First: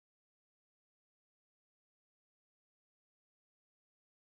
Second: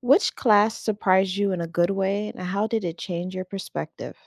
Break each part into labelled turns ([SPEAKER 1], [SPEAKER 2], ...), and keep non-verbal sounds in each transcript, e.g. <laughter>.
[SPEAKER 1] Which class surprised you in a good way, and how did it change your perspective?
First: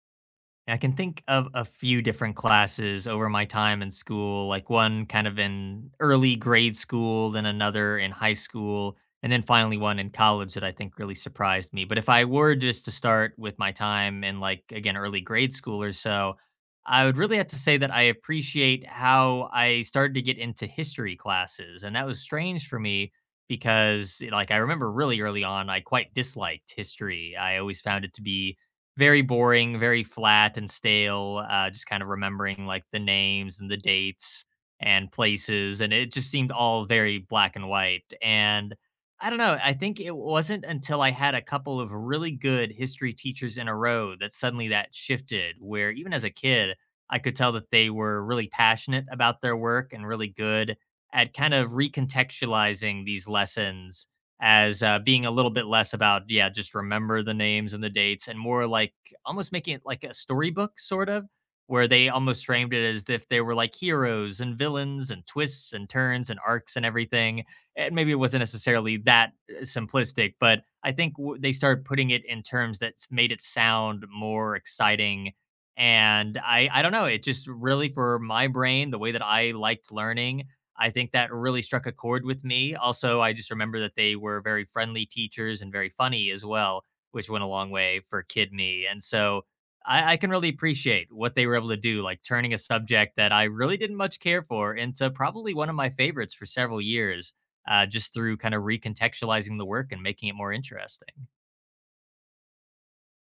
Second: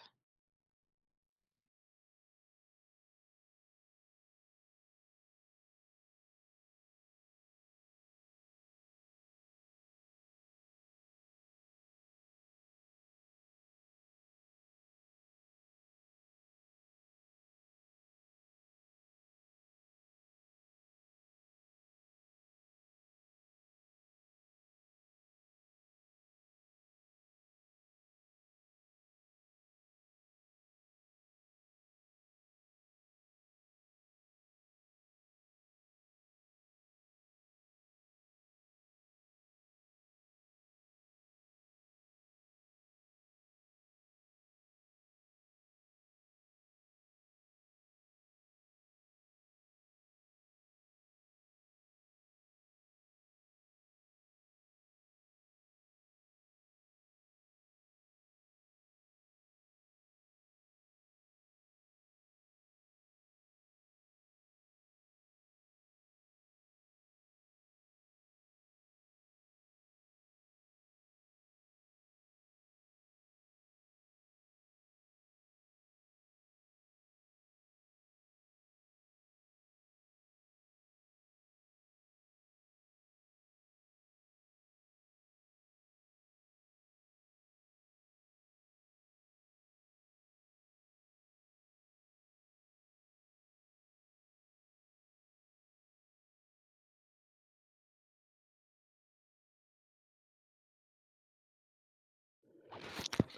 [SPEAKER 2] I can think of a few different classes over my time in school, like one kind of in early grade school, then another in high school, and then finally one in college that I think really surprised me. But if I were just to start with my time in, like, again, early grade school or so, I would really have to say that I appreciate how I started to get into history classes. And that was strange for me because, like, I remember really early on, I quite disliked history. I always found it to be very boring, very flat and stale, just kind of remembering like the names and the dates and places. And it just seemed all very black and white. And I don't know. I think it wasn't until I had a couple of really good history teachers in a row that suddenly that shifted, where even as a kid, I could tell that they were really passionate about their work and really good at kind of recontextualizing these lessons as being a little bit less about yeah just remember the names and the dates and more like almost making it like a storybook sort of where they almost framed it as if they were like heroes and villains and twists and turns and arcs and everything. And maybe it wasn't necessarily that simplistic, but I think they started putting it in terms that's made it sound more exciting. And I don't know, it just really for my brain the way that I liked learning, I think that really struck a chord with me. Also, I just remember that they were very friendly teachers and very funny as well, which went a long way for kid me. And so I can really appreciate what they were able to do, like turning a subject that I really didn't much care for into probably one of my favorites for several years, just through kind of recontextualizing the work and making it more interesting. <laughs>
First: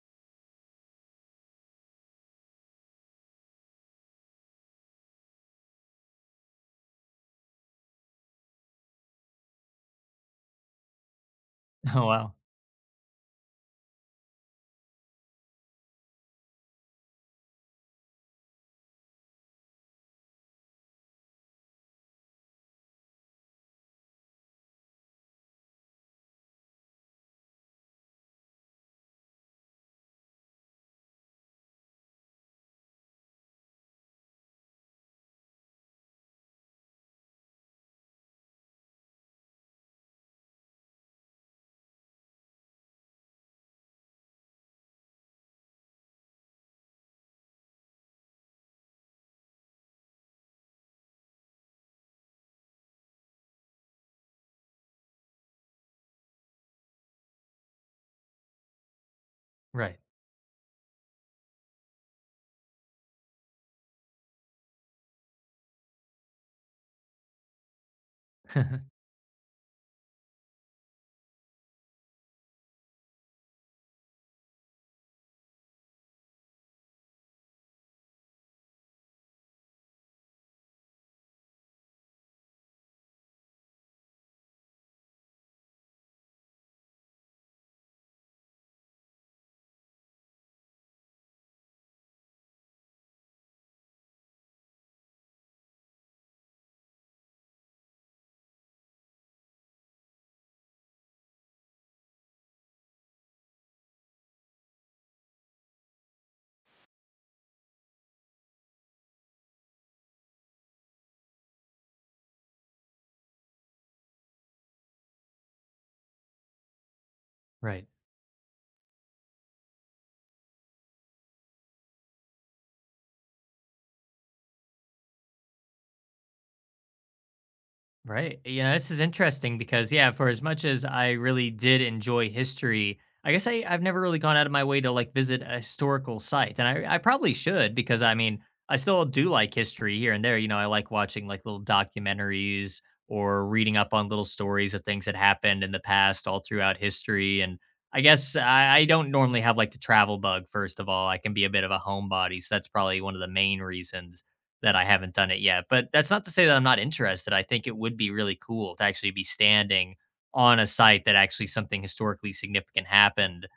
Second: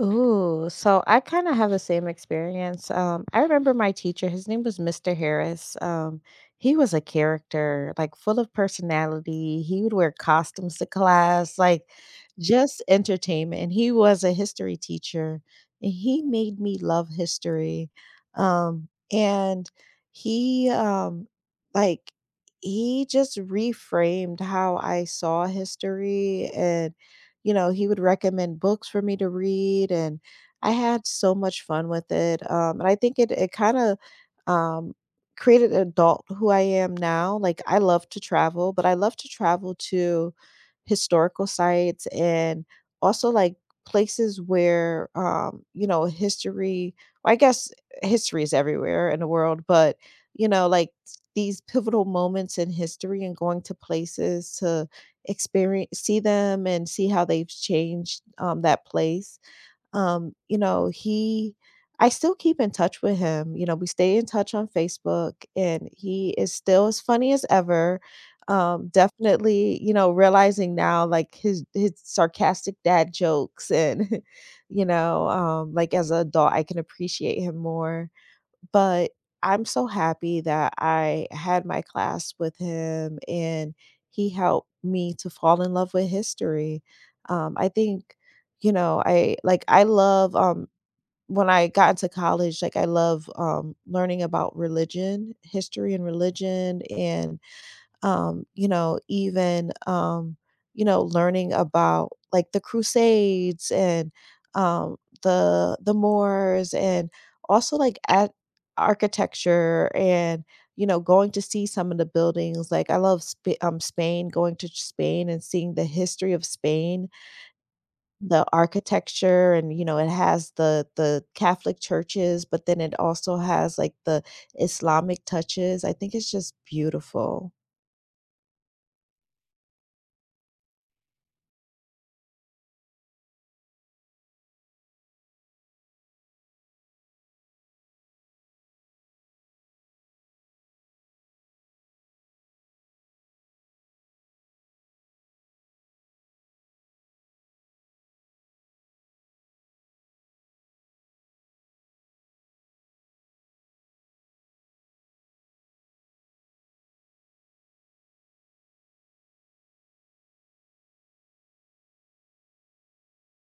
[SPEAKER 1] Ooh, so I kind of have the same experience. I remember my teacher, his name was Mr. Harris. He was a character, like full of personality. He would wear costumes to class, like
[SPEAKER 2] Oh, wow.
[SPEAKER 1] just entertainment. And he was a history teacher, and he made me love history. And he like He just reframed how I saw history. You know, he would recommend books for me to read, and I had so much fun with it. And I think it kind of um, created an adult who I am now. Like I love to travel, but I love to travel to historical sites and also like places where, you know, history. Well, I guess history is everywhere in the world, but you know, like these pivotal moments in history and going to places to experience see them and see how they've changed, that place.
[SPEAKER 2] Right.
[SPEAKER 1] You know, he I still keep in touch with him, you know, we stay in touch on Facebook, and he is still as funny as ever.
[SPEAKER 2] <laughs>
[SPEAKER 1] Definitely, you know, realizing now, like, his sarcastic dad jokes and, <laughs> you know, like, as an adult, I can appreciate him more, but I'm so happy that I had my class with him and he helped me to fall in love with history. I think, you know, I love, when I got into college, like I love learning about religion, history and religion, and um, you know, even um, you know, learning about like the Crusades and um, the Moors and also like at architecture and you know going to see some of the buildings. Like I love spain, going to spain and seeing the history of spain,
[SPEAKER 2] Right.
[SPEAKER 1] the architecture, and you know it has the catholic churches but then it also has like the islamic touches. I think it's just beautiful.
[SPEAKER 2] Right. Yeah, this is interesting because yeah, for as much as I really did enjoy history, I guess I've never really gone out of my way to like visit a historical site. And I probably should because I mean, I still do like history here and there. You know, I like watching like little documentaries or reading up on little stories of things that happened in the past all throughout history. And I guess I don't normally have like the travel bug, first of all. I can be a bit of a homebody. So that's probably one of the main reasons that I haven't done it yet. But that's not to say that I'm not interested. I think it would be really cool to actually be standing on a site that actually something historically significant happened.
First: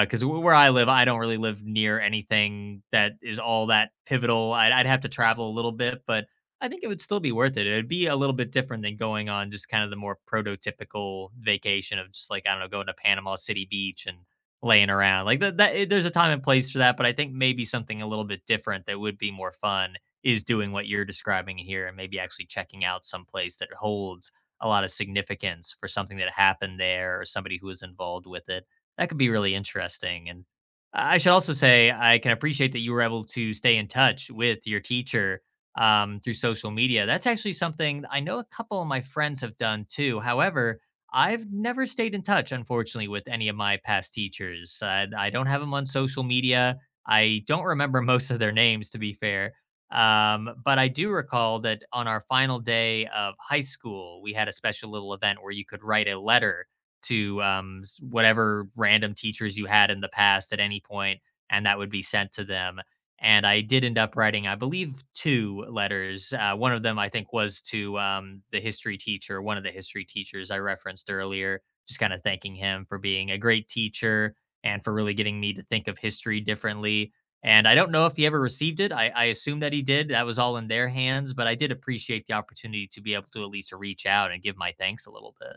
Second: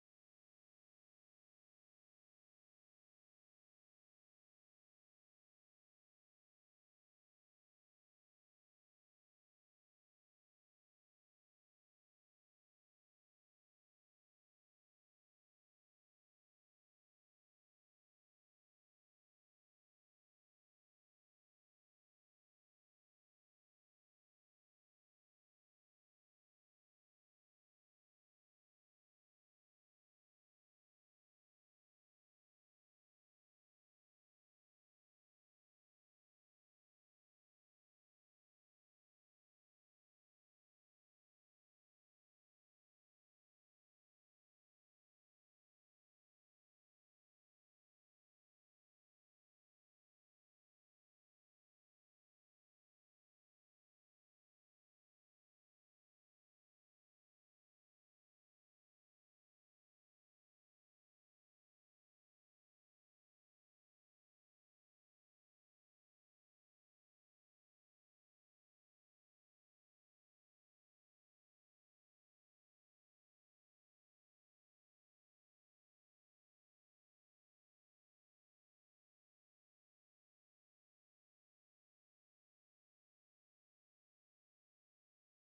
[SPEAKER 2] Because w where I live, I don't really live near anything that is all that pivotal. I'd have to travel a little bit, but I think it would still be worth it. It'd be a little bit different than going on just kind of the more prototypical vacation of just like, I don't know, going to Panama City Beach and laying around. Like that there's a time and place for that, but I think maybe something a little bit different that would be more fun is doing what you're describing here and maybe actually checking out some place that holds a lot of significance for something that happened there or somebody who was involved with it. That could be really interesting. And I should also say I can appreciate that you were able to stay in touch with your teacher through social media. That's actually something I know a couple of my friends have done too. However, I've never stayed in touch, unfortunately, with any of my past teachers. I don't have them on social media. I don't remember <laughs> most of their names, to be fair. But I do recall that on our final day of high school, we had a special little event where you could write a letter to whatever random teachers you had in the past at any point, and that would be sent to them. And I did end up writing, I believe, two letters. One of them, I think, was to the history teacher, one of the history teachers I referenced earlier, just kind of thanking him for being a great teacher and for really getting me to think of history differently. And I don't know if he ever received it. I assume that he did. That was all in their hands, but I did appreciate the opportunity to be able to at least reach out and give my thanks a little bit.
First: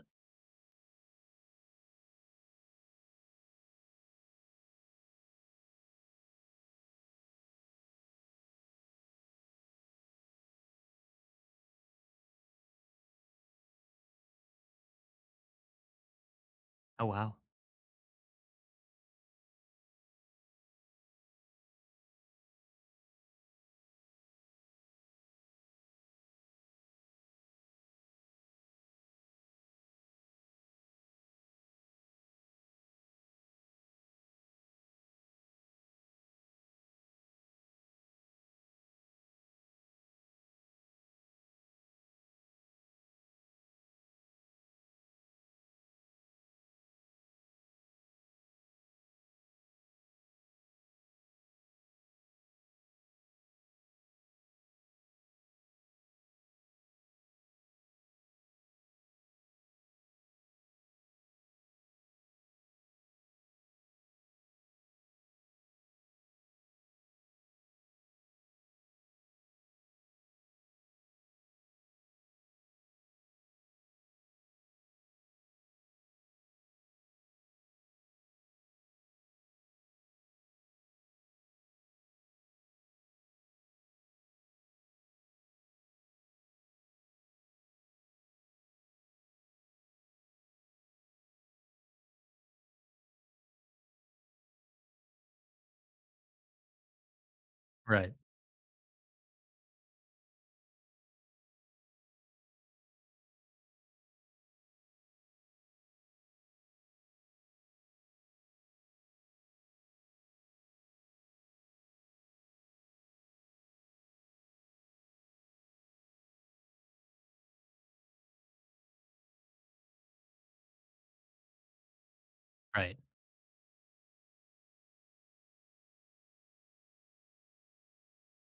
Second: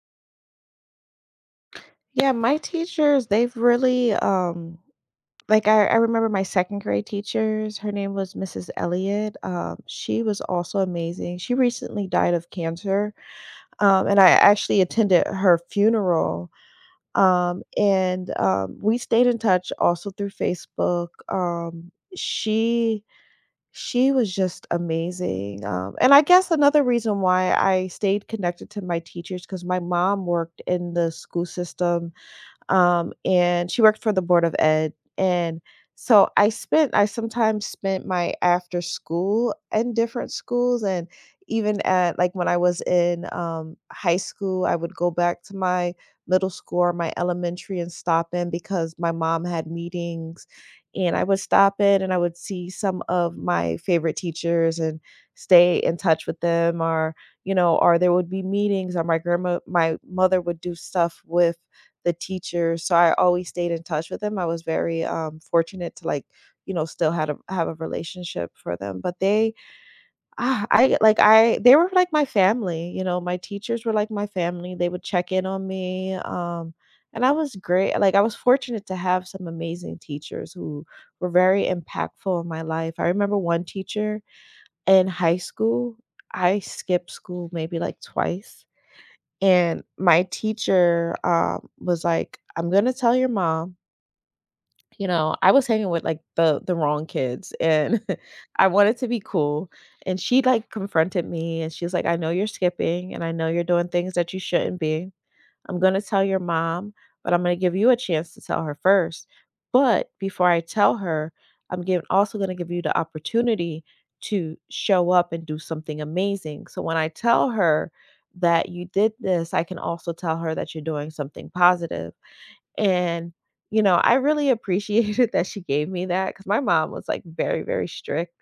[SPEAKER 1] Yeah, my teachers, they've really I remember my second grade teachers, her name was Mrs. Elliott. She was also amazing. She recently died of cancer. And I actually attended her funeral.
[SPEAKER 2] Oh, wow.
[SPEAKER 1] And We stayed in touch also through Facebook. She was just amazing. And I guess another reason why I stayed connected to my teachers because my mom worked in the school system, and she worked for the board of ed. And so I sometimes spent my after school in different schools, and even at like when I was in high school, I would go back to my middle school or my elementary and stop in because my mom had meetings. And I would stop in and I would see some of my favorite teachers and stay in touch with them, or, you know, or there would be meetings, or my grandma, my mother would do stuff with the teacher, so I always stayed in touch with them. I was very, fortunate to, like, you know, still had a have a relationship for them, but they ah, I like, I they were like my family. You know, my teachers were like my family, they would check in on me, and I was great. Like, I was fortunate to have some amazing teachers who were very impactful in my life. I remember one teacher in high school I skipped school maybe, like, twice. And my teacher, was like, "I'm gonna tell your mom." You know, I was hanging with, like, the wrong kids, and
[SPEAKER 2] Right.
[SPEAKER 1] <laughs> I wanted to be cool, and she, like, confronted me, and she's like, "I know you're skipping, and I know you're doing things that you shouldn't be. I'm going to tell your mom, but I'm going to give you a chance to tell her first. But before I tell her, also going to give you the opportunity to show up and do something amazing. So when I tell her that you did this, I can also tell her that you're doing something positive."
[SPEAKER 2] Right.
[SPEAKER 1] And, you know, I really appreciated <laughs> that she gave me that because my mom was, like, very, very strict.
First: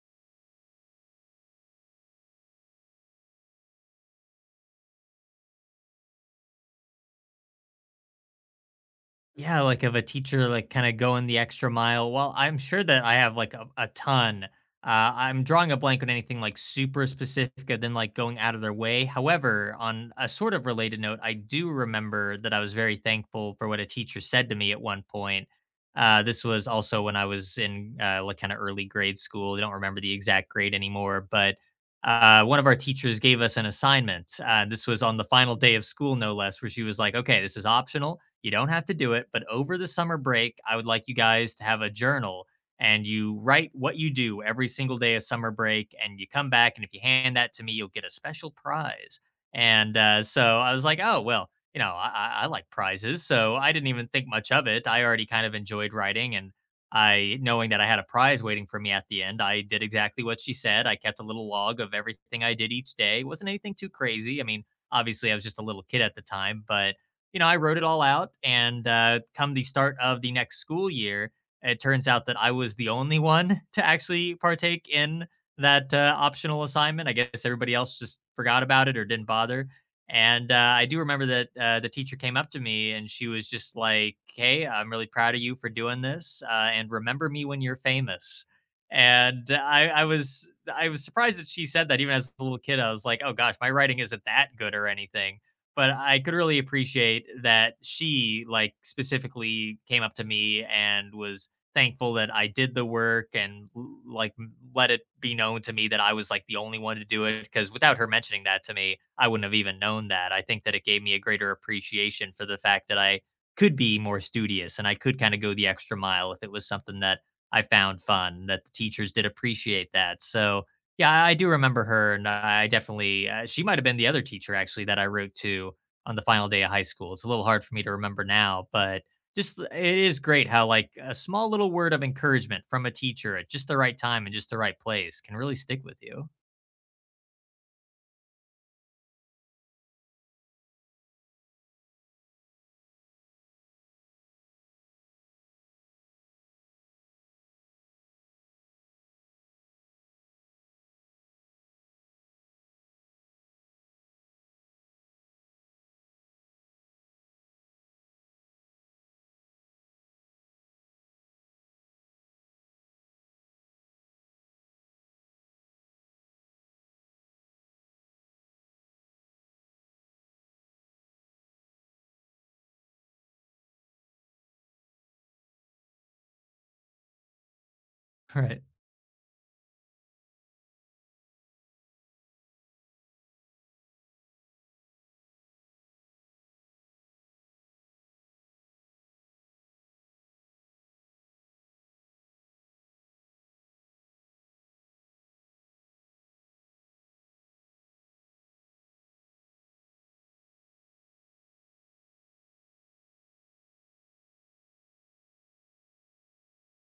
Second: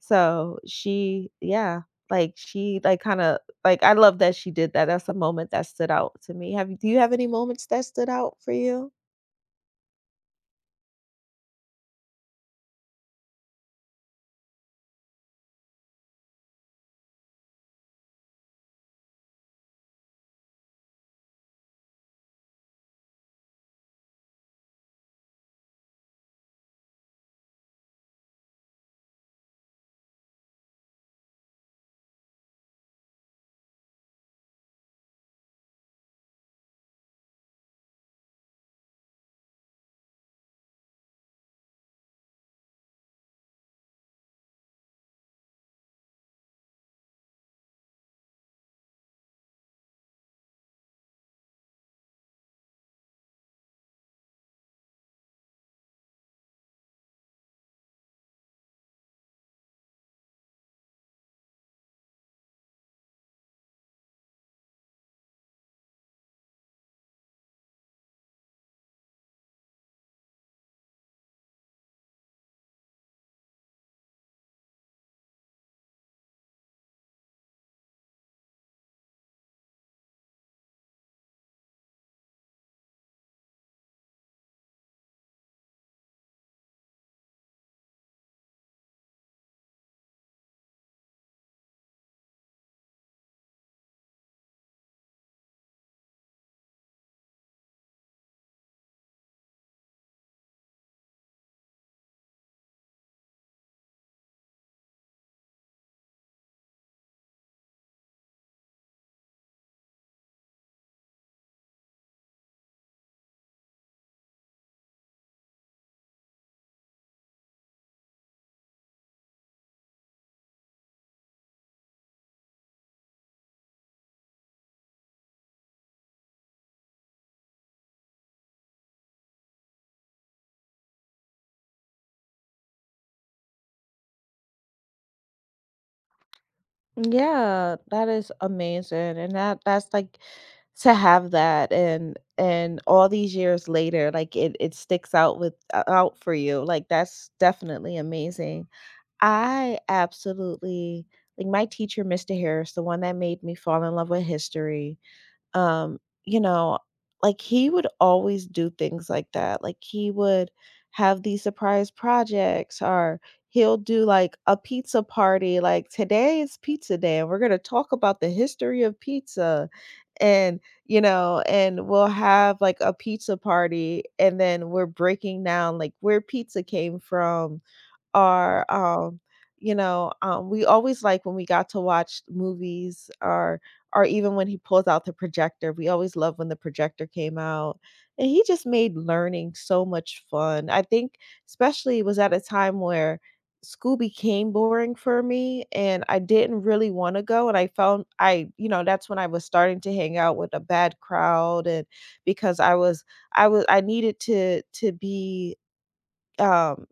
[SPEAKER 1] So she yeah, like, she, like, kinda like, I love that she did that. That's a moment that stood out to me. Have you? Do you have any moments that stood out for you?
[SPEAKER 2] Yeah, like of a teacher, like kind of going the extra mile. Well, I'm sure that I have like a ton. I'm drawing a blank on anything like super specific and then like going out of their way. However, on a sort of related note, I do remember that I was very thankful for what a teacher said to me at one point. This was also when I was in like kind of early grade school. I don't remember the exact grade anymore, but one of our teachers gave us an assignment. This was on the final day of school, no less, where she was like, okay, this is optional, you don't have to do it, but over the summer break, I would like you guys to have a journal and you write what you do every single day of summer break. And you come back, and if you hand that to me, you'll get a special prize. And so I was like, oh, well, you know, I like prizes. So I didn't even think much of it. I already kind of enjoyed writing. And I, knowing that I had a prize waiting for me at the end, I did exactly what she said. I kept a little log of everything I did each day. It wasn't anything too crazy. I mean, obviously, I was just a little kid at the time, but you know, I wrote it all out. And come the start of the next school year, it turns out that I was the only one to actually partake in that optional assignment. I guess everybody else just forgot about it or didn't bother. And I do remember that the teacher came up to me and she was just like, "Hey, I'm really proud of you for doing this. And remember me when you're famous." And I was surprised that she said that even as a little kid. I was like, oh gosh, my writing isn't that good or anything, but I could really appreciate that she like specifically came up to me and was thankful that I did the work and let it be known to me that I was like the only one to do it because without her mentioning that to me, I wouldn't have even known that. I think that it gave me a greater appreciation for the fact that I could be more studious and I could kind of go the extra mile if it was something that I found fun that the teachers did appreciate that. So, yeah, I do remember her, and I definitely she might have been the other teacher actually that I wrote to on the final day of high school. It's a little hard for me to remember now, but just it is great how like a small little word of encouragement from a teacher at just the right time and just the right place can really stick with you. <laughs>
[SPEAKER 1] Yeah, that is amazing, and that's like, to have that and all these years later, like, it sticks out for you, like, that's definitely amazing. I absolutely like my teacher, Mr. Harris, the one that made me fall in love with history. Um, you know, like he would always do things like that. Like he would have these surprise projects, or he'll do like a pizza party. Like today is pizza day and we're going to talk about the history of pizza, and you know and we'll have like a pizza party and then we're breaking down like where pizza came from,
[SPEAKER 2] Right.
[SPEAKER 1] or, um, we always like when we got to watch movies or even when he pulls out the projector. We always loved when the projector came out, and he just made learning so much fun. I think especially it was at a time where school became boring for me and I didn't really want to go, and I found I you know that's when I was starting to hang out with a bad crowd, and because I needed to be um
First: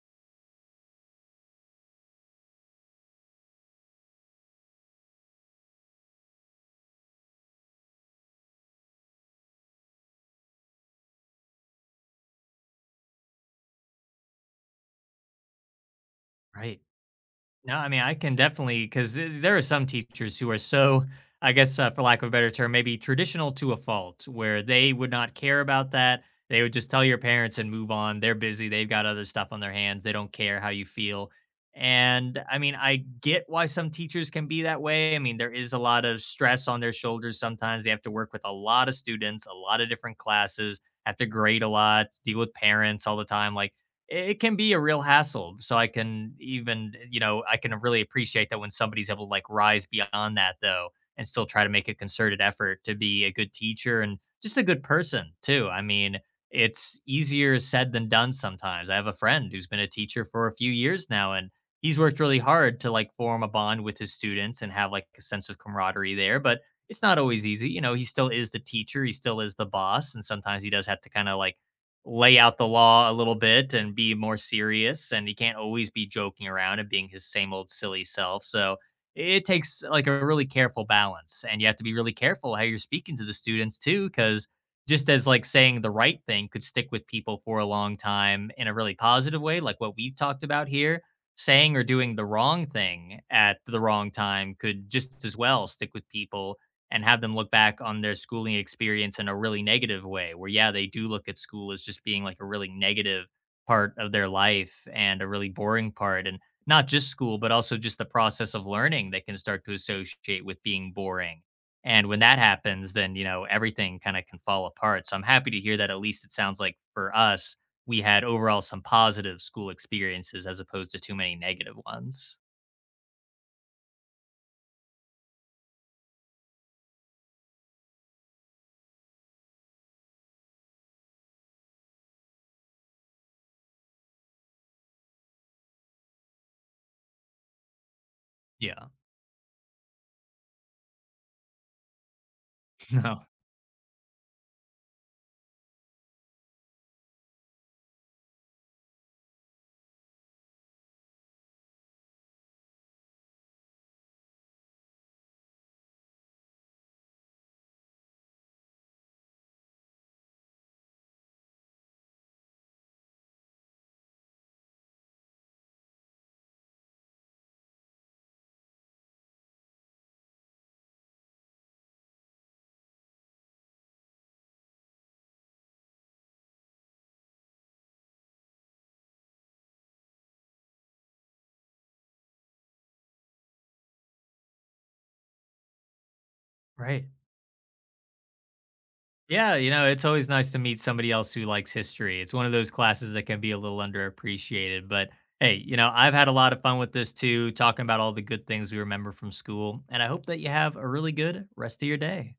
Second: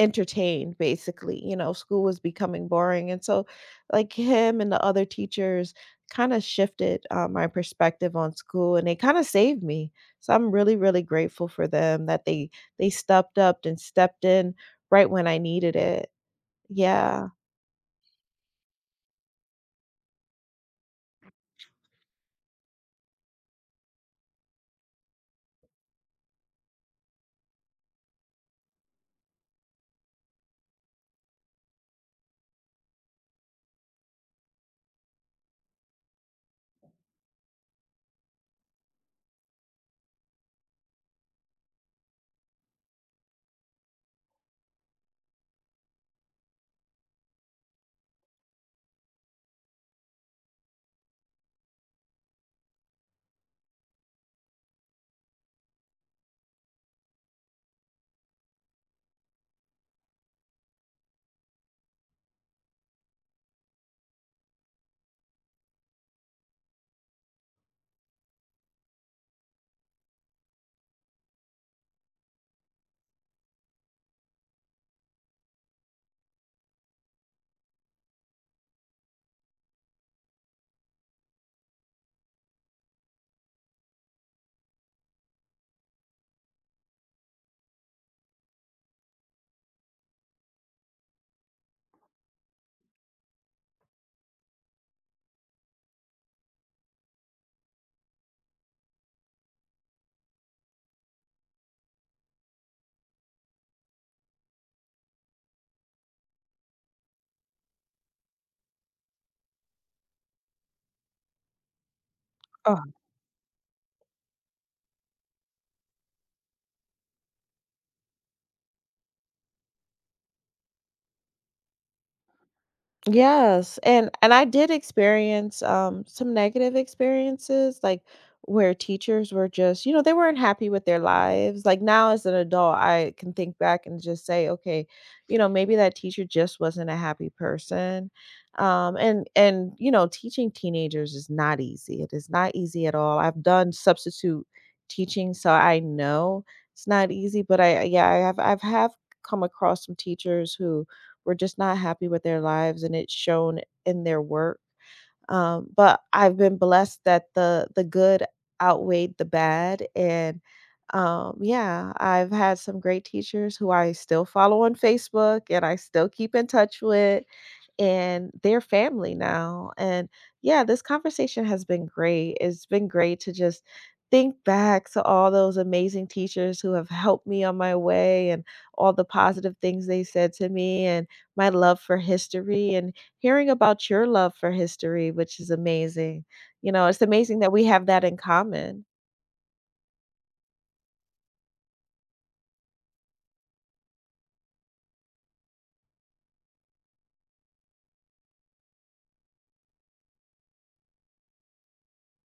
[SPEAKER 1] entertained basically. You know school was becoming boring, and so like him and the other teachers kind of shifted my perspective on school, and they kind of saved me. So I'm really really grateful for them that they stepped up and stepped in right when I needed it.
[SPEAKER 2] Right.
[SPEAKER 1] Yeah.
[SPEAKER 2] No, I mean, I can definitely because there are some teachers who are so, I guess, for lack of a better term, maybe traditional to a fault, where they would not care about that. They would just tell your parents and move on. They're busy. They've got other stuff on their hands. They don't care how you feel. And I mean, I get why some teachers can be that way. I mean, there is a lot of stress on their shoulders sometimes. They have to work with a lot of students, a lot of different classes, have to grade a lot, deal with parents all the time. Like, it can be a real hassle. So I can even, you know, I can really appreciate that when somebody's able to like rise beyond that though and still try to make a concerted effort to be a good teacher and just a good person too. I mean, it's easier said than done sometimes. I have a friend who's been a teacher for a few years now and he's worked really hard to like form a bond with his students and have like a sense of camaraderie there, but it's not always easy. You know, he still is the teacher, he still is the boss, and sometimes he does have to kind of like lay out the law a little bit and be more serious and he can't always be joking around and being his same old silly self. So it takes like a really careful balance and you have to be really careful how you're speaking to the students too, because just as like saying the right thing could stick with people for a long time in a really positive way like what we've talked about here, saying or doing the wrong thing at the wrong time could just as well stick with people and have them look back on their schooling experience in a really negative way where yeah they do look at school as just being like a really negative part of their life and a really boring part, and not just school but also just the process of learning they can start to associate with being boring. And when that happens then you know everything kind of can fall apart. So I'm happy to hear that at least it sounds like for us we had overall some positive school experiences as opposed to too many negative ones.
[SPEAKER 1] Yes, and I did experience some negative experiences, like where teachers were just, you know, they weren't happy with their lives. Like now as an adult, I can think back and just say, okay, you know, maybe that teacher just wasn't a happy person.
[SPEAKER 2] Yeah.
[SPEAKER 1] And You know, teaching teenagers is not easy. It is not easy
[SPEAKER 2] <laughs>
[SPEAKER 1] at all.
[SPEAKER 2] No.
[SPEAKER 1] I've done substitute teaching, so I know it's not easy, but I've have come across some teachers who were just not happy with their lives and it's shown in their work. But I've been blessed that the good outweighed the bad, and yeah, I've had some great teachers who I still follow on Facebook and I still keep in touch with, and their family now. And yeah, this conversation has been great. It's been great to just think back to all those amazing teachers who have helped me on my way, and all the positive things they said to me, and my love for history, and hearing about your love for history, which is amazing. You know, it's
[SPEAKER 2] Right.
[SPEAKER 1] amazing that we have that in common.
[SPEAKER 2] Yeah, you know, it's always nice to meet somebody else who likes history. It's one of those classes that can be a little underappreciated, but hey, you know, I've had a lot of fun with this too, talking about all the good things we remember from school, and I hope that you have a really good rest of your day.